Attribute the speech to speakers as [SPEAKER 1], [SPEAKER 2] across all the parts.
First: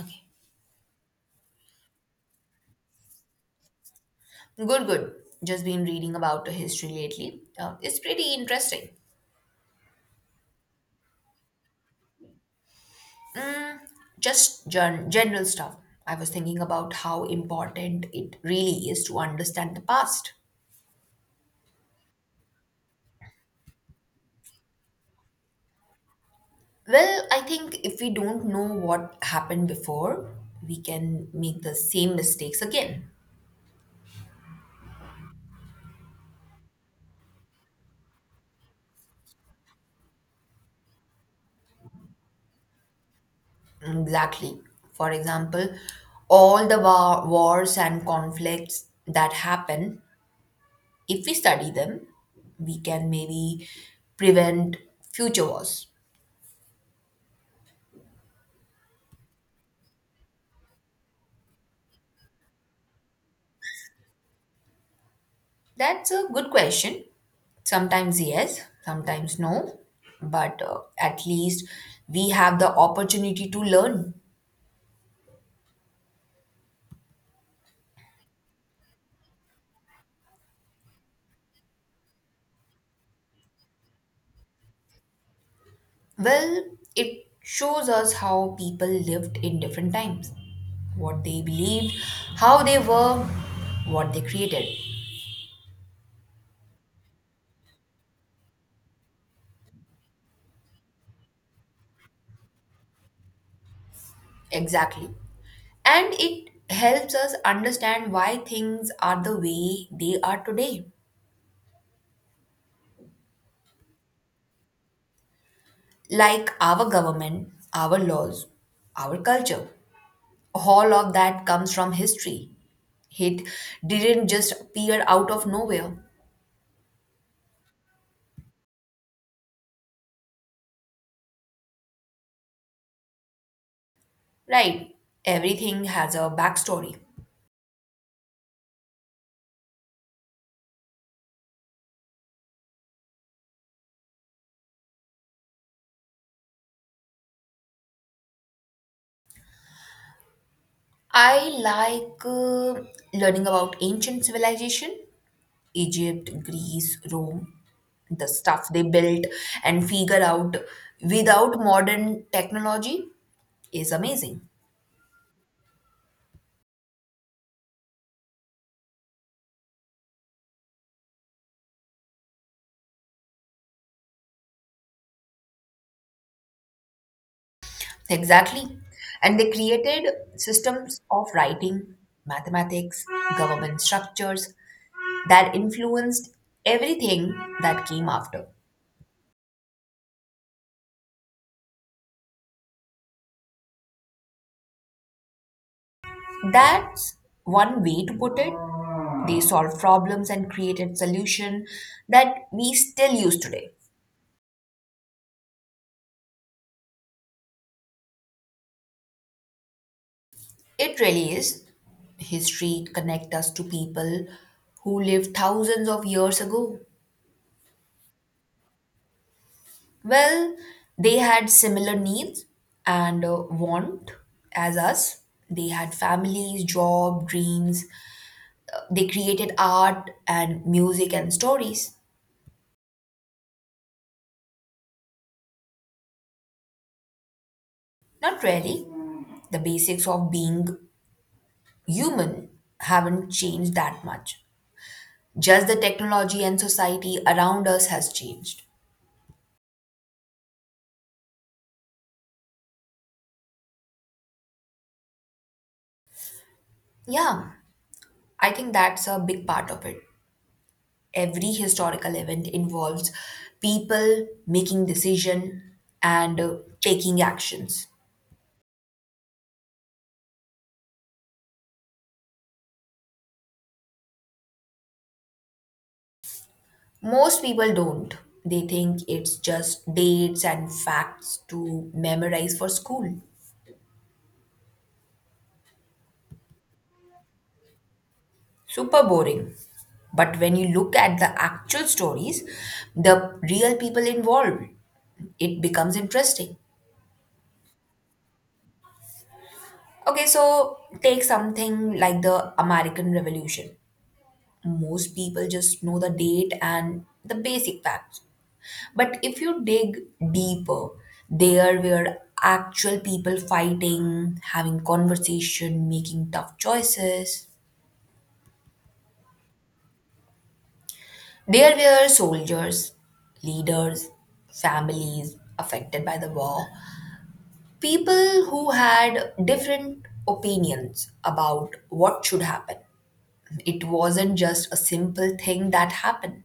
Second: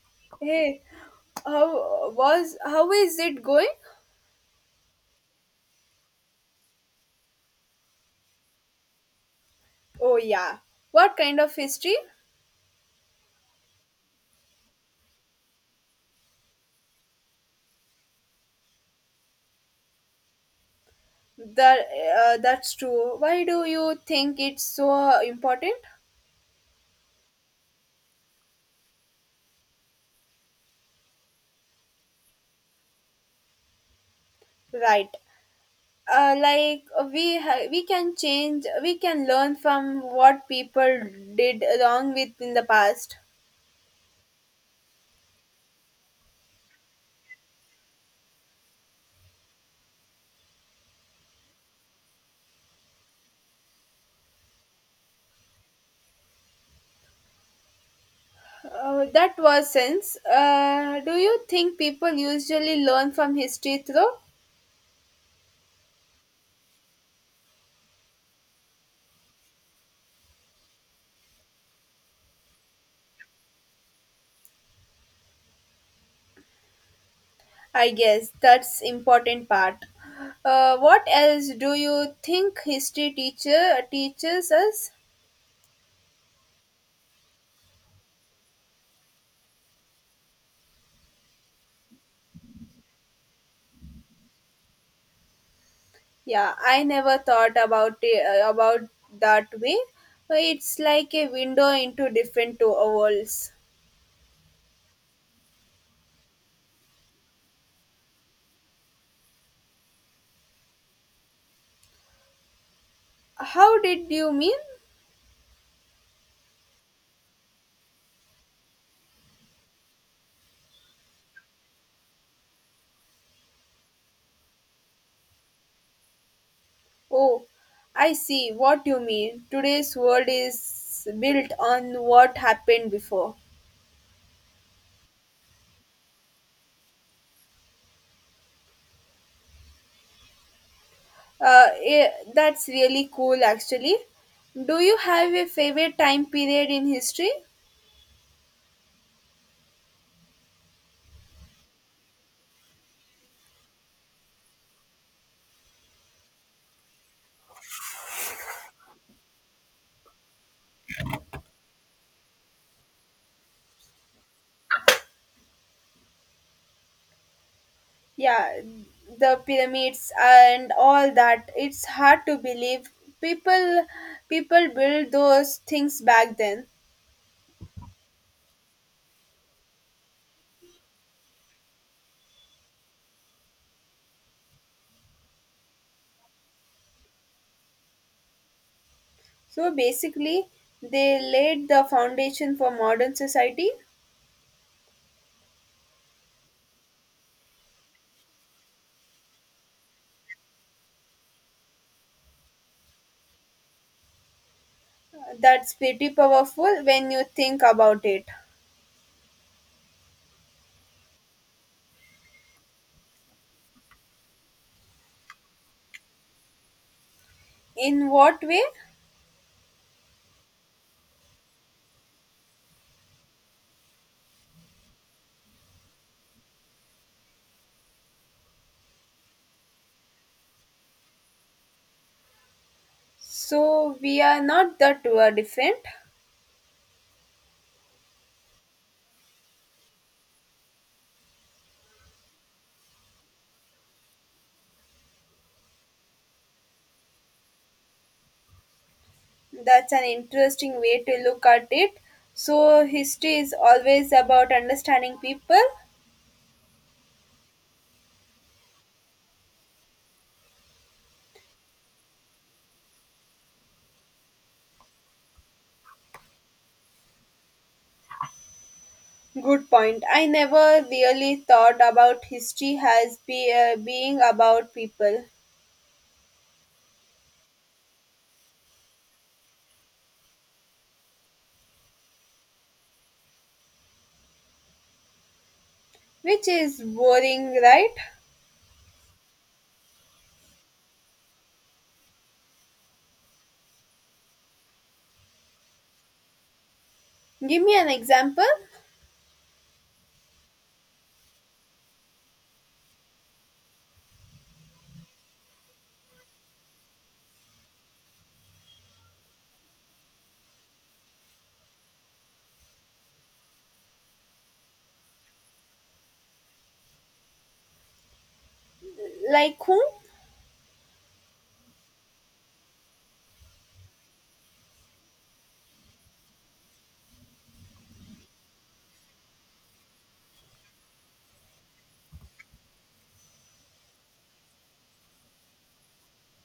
[SPEAKER 1] Okay.
[SPEAKER 2] Hey, how is it going?
[SPEAKER 1] Good, good. Just been reading about the history lately. It's pretty interesting.
[SPEAKER 2] Oh yeah. What kind of history?
[SPEAKER 1] Just general stuff. I was thinking about how important it really is to understand the past.
[SPEAKER 2] That that's true. Why do you think it's so important?
[SPEAKER 1] Well, I think if we don't know what happened before, we can make the same mistakes again.
[SPEAKER 2] Right. Uh, like we can change. We can learn from what people did wrong with in the past.
[SPEAKER 1] Exactly. For example, all the wars and conflicts that happen, if we study them, we can maybe prevent future wars.
[SPEAKER 2] That was sense. Do you think people usually learn from history through?
[SPEAKER 1] That's a good question. Sometimes yes, sometimes no, but at least we have the opportunity to learn.
[SPEAKER 2] I guess that's important part. What else do you think history teacher teaches us?
[SPEAKER 1] Well, it shows us how people lived in different times, what they believed, how they were, what they created.
[SPEAKER 2] Yeah, I never thought about it, about that way. It's like a window into different worlds.
[SPEAKER 1] Exactly. And it helps us understand why things are the way they are today,
[SPEAKER 2] How did you mean?
[SPEAKER 1] like our government, our laws, our culture. All of that comes from history. It didn't just appear out of nowhere.
[SPEAKER 2] Oh, I see what you mean. Today's world is built on what happened before.
[SPEAKER 1] Right. Everything has a backstory.
[SPEAKER 2] Uh, that's really cool, actually. Do you have a favorite time period in history?
[SPEAKER 1] I like learning about ancient civilization, Egypt, Greece, Rome, the stuff they built and figure out without modern technology is amazing.
[SPEAKER 2] Yeah, the pyramids and all that, it's hard to believe people people built those things back then.
[SPEAKER 1] Exactly. And they created systems of writing, mathematics, government structures, that influenced everything that came after.
[SPEAKER 2] So basically they laid the foundation for modern society.
[SPEAKER 1] That's one way to put it. They solved problems and created solutions that we still use today.
[SPEAKER 2] That's pretty powerful when you think about it.
[SPEAKER 1] It really is. History connects us to people who lived thousands of years ago.
[SPEAKER 2] In what way?
[SPEAKER 1] Well, they had similar needs and want as us. They had families, job, dreams. They created art and music and stories.
[SPEAKER 2] So we are not that were different.
[SPEAKER 1] Not really. The basics of being human haven't changed that much. Just the technology and society around us has changed.
[SPEAKER 2] That's an interesting way to look at it. So history is always about understanding people.
[SPEAKER 1] Yeah, I think that's a big part of it. Every historical event involves people making decision and taking actions.
[SPEAKER 2] Good point. I never really thought about history as being about people,
[SPEAKER 1] Most people don't. They think it's just dates and facts to memorize for school.
[SPEAKER 2] which is boring, right?
[SPEAKER 1] Super boring. But when you look at the actual stories, the real people involved, it becomes interesting.
[SPEAKER 2] Give me an example.
[SPEAKER 1] Okay, so take something like the American Revolution. Most people just know the date and the basic facts. But if you dig deeper, there were actual people fighting, having conversation, making tough choices.
[SPEAKER 2] Like whom?
[SPEAKER 1] There were soldiers, leaders, families affected by the war. People who had different opinions about what should happen. It wasn't just a simple thing that happened,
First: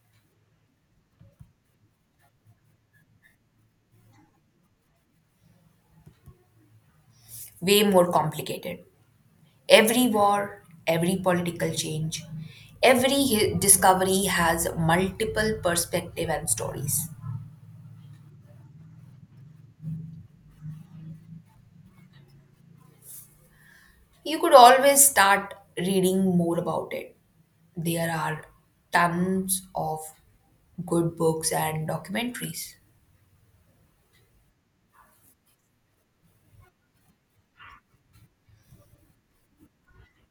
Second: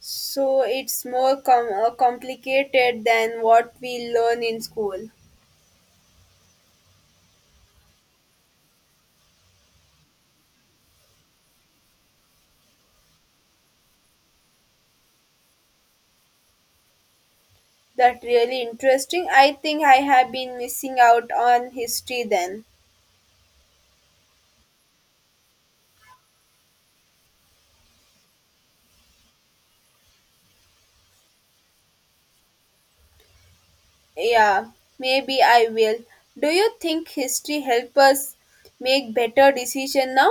[SPEAKER 2] So it's more complicated than what we learn in school.
[SPEAKER 1] way more complicated. Every war, every political change, every discovery has multiple perspective and stories.
[SPEAKER 2] That really interesting. I think I have been missing out on history then.
[SPEAKER 1] You could always start reading more about it. There are tons of good books and documentaries.
[SPEAKER 2] Yeah, maybe I will. Do you think history help us make better decision now?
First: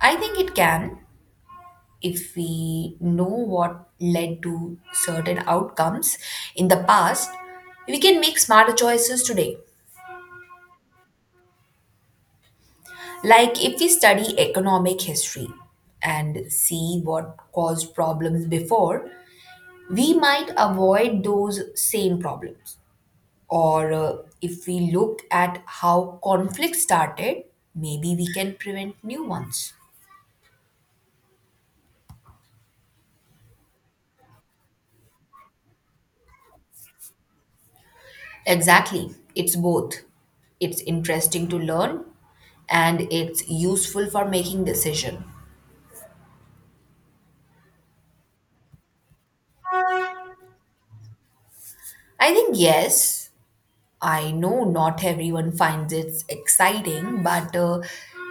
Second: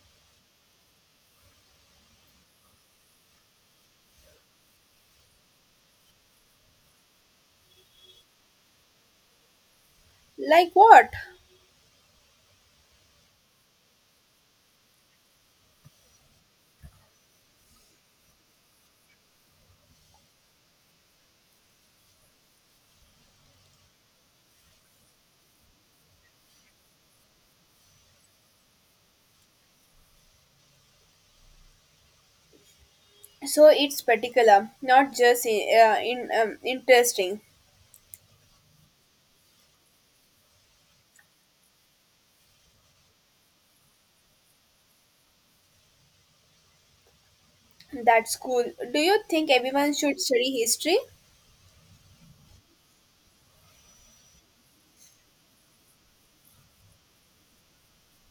[SPEAKER 1] I think it can. If we know what led to certain outcomes in the past, we can make smarter choices today.
[SPEAKER 2] Like what?
[SPEAKER 1] Like if we study economic history and see what caused problems before, we might avoid those same problems. Or if we look at how conflict started, maybe we can prevent new ones.
[SPEAKER 2] So it's particular not just in interesting.
[SPEAKER 1] Exactly. It's both. It's interesting to learn and it's useful for making decision.
[SPEAKER 2] That's cool. Do you think everyone should study history,
[SPEAKER 1] I think yes, I know not everyone finds it exciting, but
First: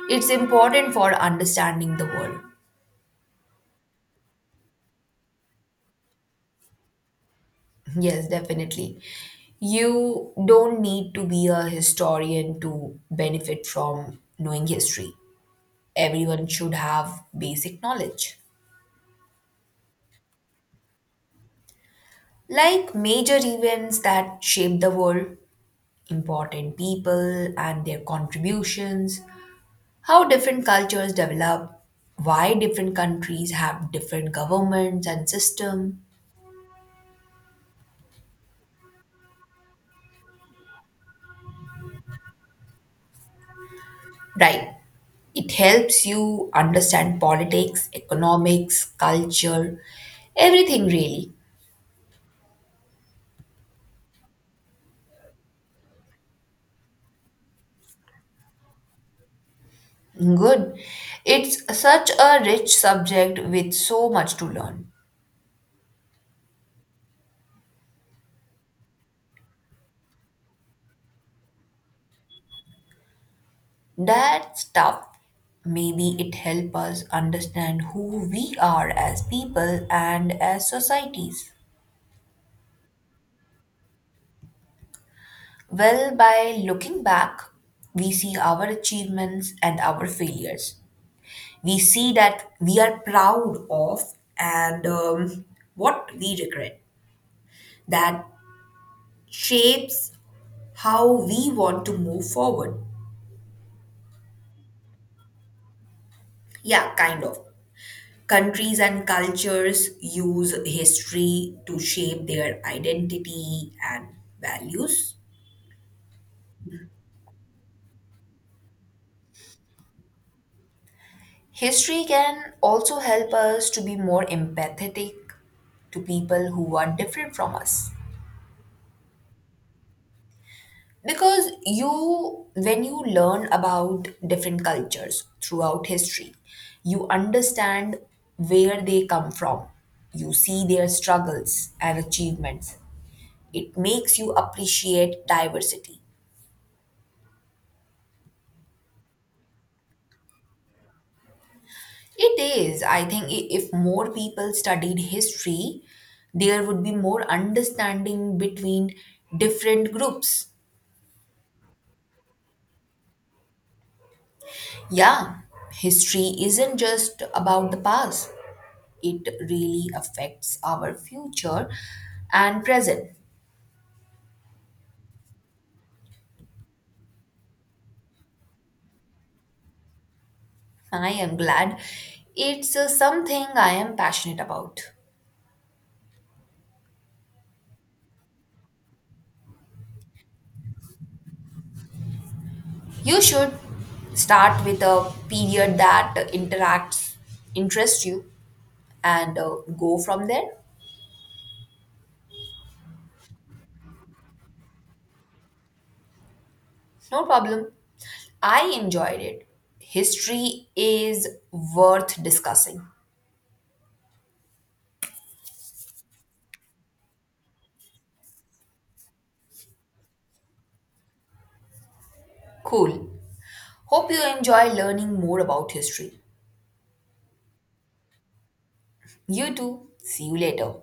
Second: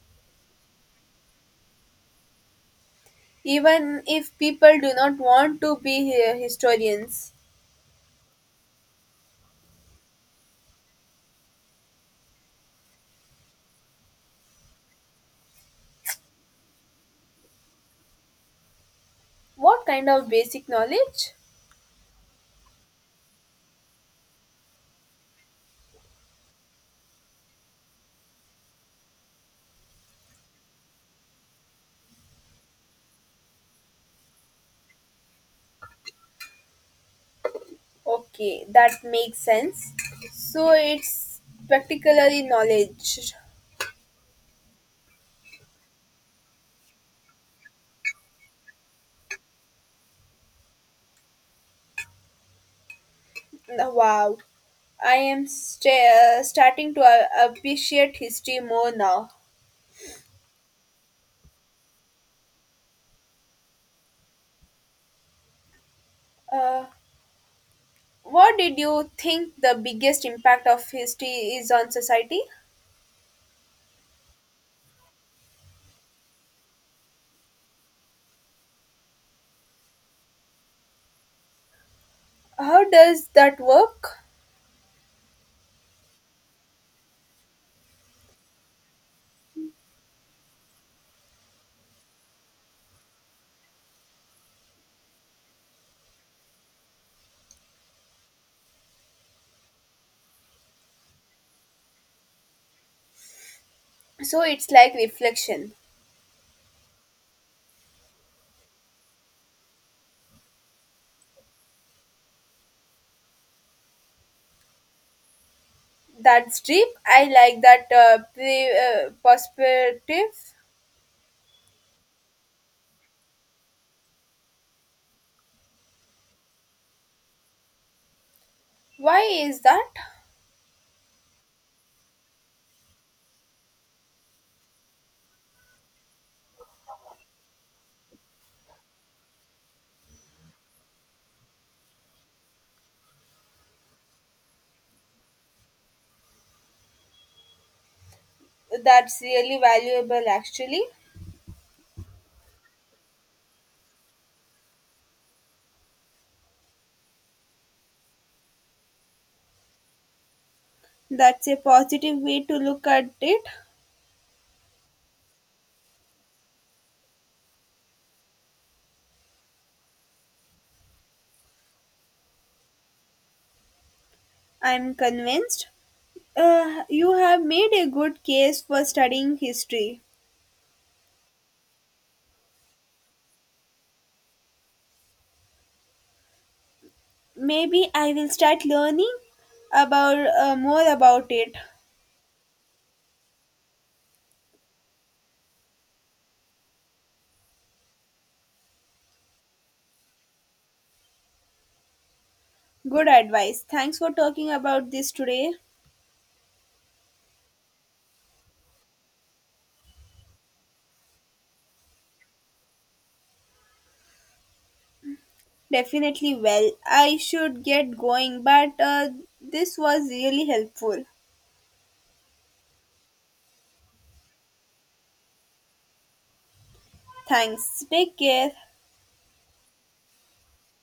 [SPEAKER 1] it's important for understanding the world.
[SPEAKER 2] even if people do not want to be historians?
[SPEAKER 1] Yes, definitely. You don't need to be a historian to benefit from knowing history. Everyone should have basic knowledge.
[SPEAKER 2] What kind of basic knowledge?
[SPEAKER 1] Like major events that shape the world, important people and their contributions, how different cultures develop, why different countries have different governments and system.
[SPEAKER 2] Okay, that makes sense. So it's particularly knowledge.
[SPEAKER 1] Right. It helps you understand politics, economics, culture, everything really.
[SPEAKER 2] Wow, starting to appreciate history more now.
[SPEAKER 1] Good. It's such a rich subject with so much to learn.
[SPEAKER 2] uh, What did you think the biggest impact of history is on society?
[SPEAKER 1] That stuff maybe it help us understand who we are as people and as societies.
[SPEAKER 2] How does that work?
[SPEAKER 1] Well, by looking back, we see our achievements and our failures. We see that we are proud of and what we regret. That shapes how we want to move forward.
[SPEAKER 2] So it's like reflection.
[SPEAKER 1] Yeah, kind of. Countries and cultures use history to shape their identity and values.
[SPEAKER 2] That's deep. I like that perspective.
[SPEAKER 1] History can also help us to be more empathetic to people who are different from us.
[SPEAKER 2] Why is that?
[SPEAKER 1] Because when you learn about different cultures throughout history, you understand where they come from. You see their struggles and achievements. It makes you appreciate diversity.
[SPEAKER 2] That's really valuable, actually.
[SPEAKER 1] It is, I think, if more people studied history, there would be more understanding between different groups.
[SPEAKER 2] That's a positive way to look at it.
[SPEAKER 1] Yeah, history isn't just about the past, it really affects our future and present.
[SPEAKER 2] I'm convinced. You have made a good case for studying history.
[SPEAKER 1] I am glad it's something I am passionate about.
[SPEAKER 2] Maybe I will start learning about more about it.
[SPEAKER 1] You should start with a period that interacts interests you and go from there.
[SPEAKER 2] Good advice. Thanks for talking about this today.
[SPEAKER 1] No problem. I enjoyed it. History is worth discussing.
[SPEAKER 2] Definitely well. I should get going, but this was really helpful.
[SPEAKER 1] Cool. Hope you enjoy learning more about history.
[SPEAKER 2] Thanks. Take care.
[SPEAKER 1] You too. See you later.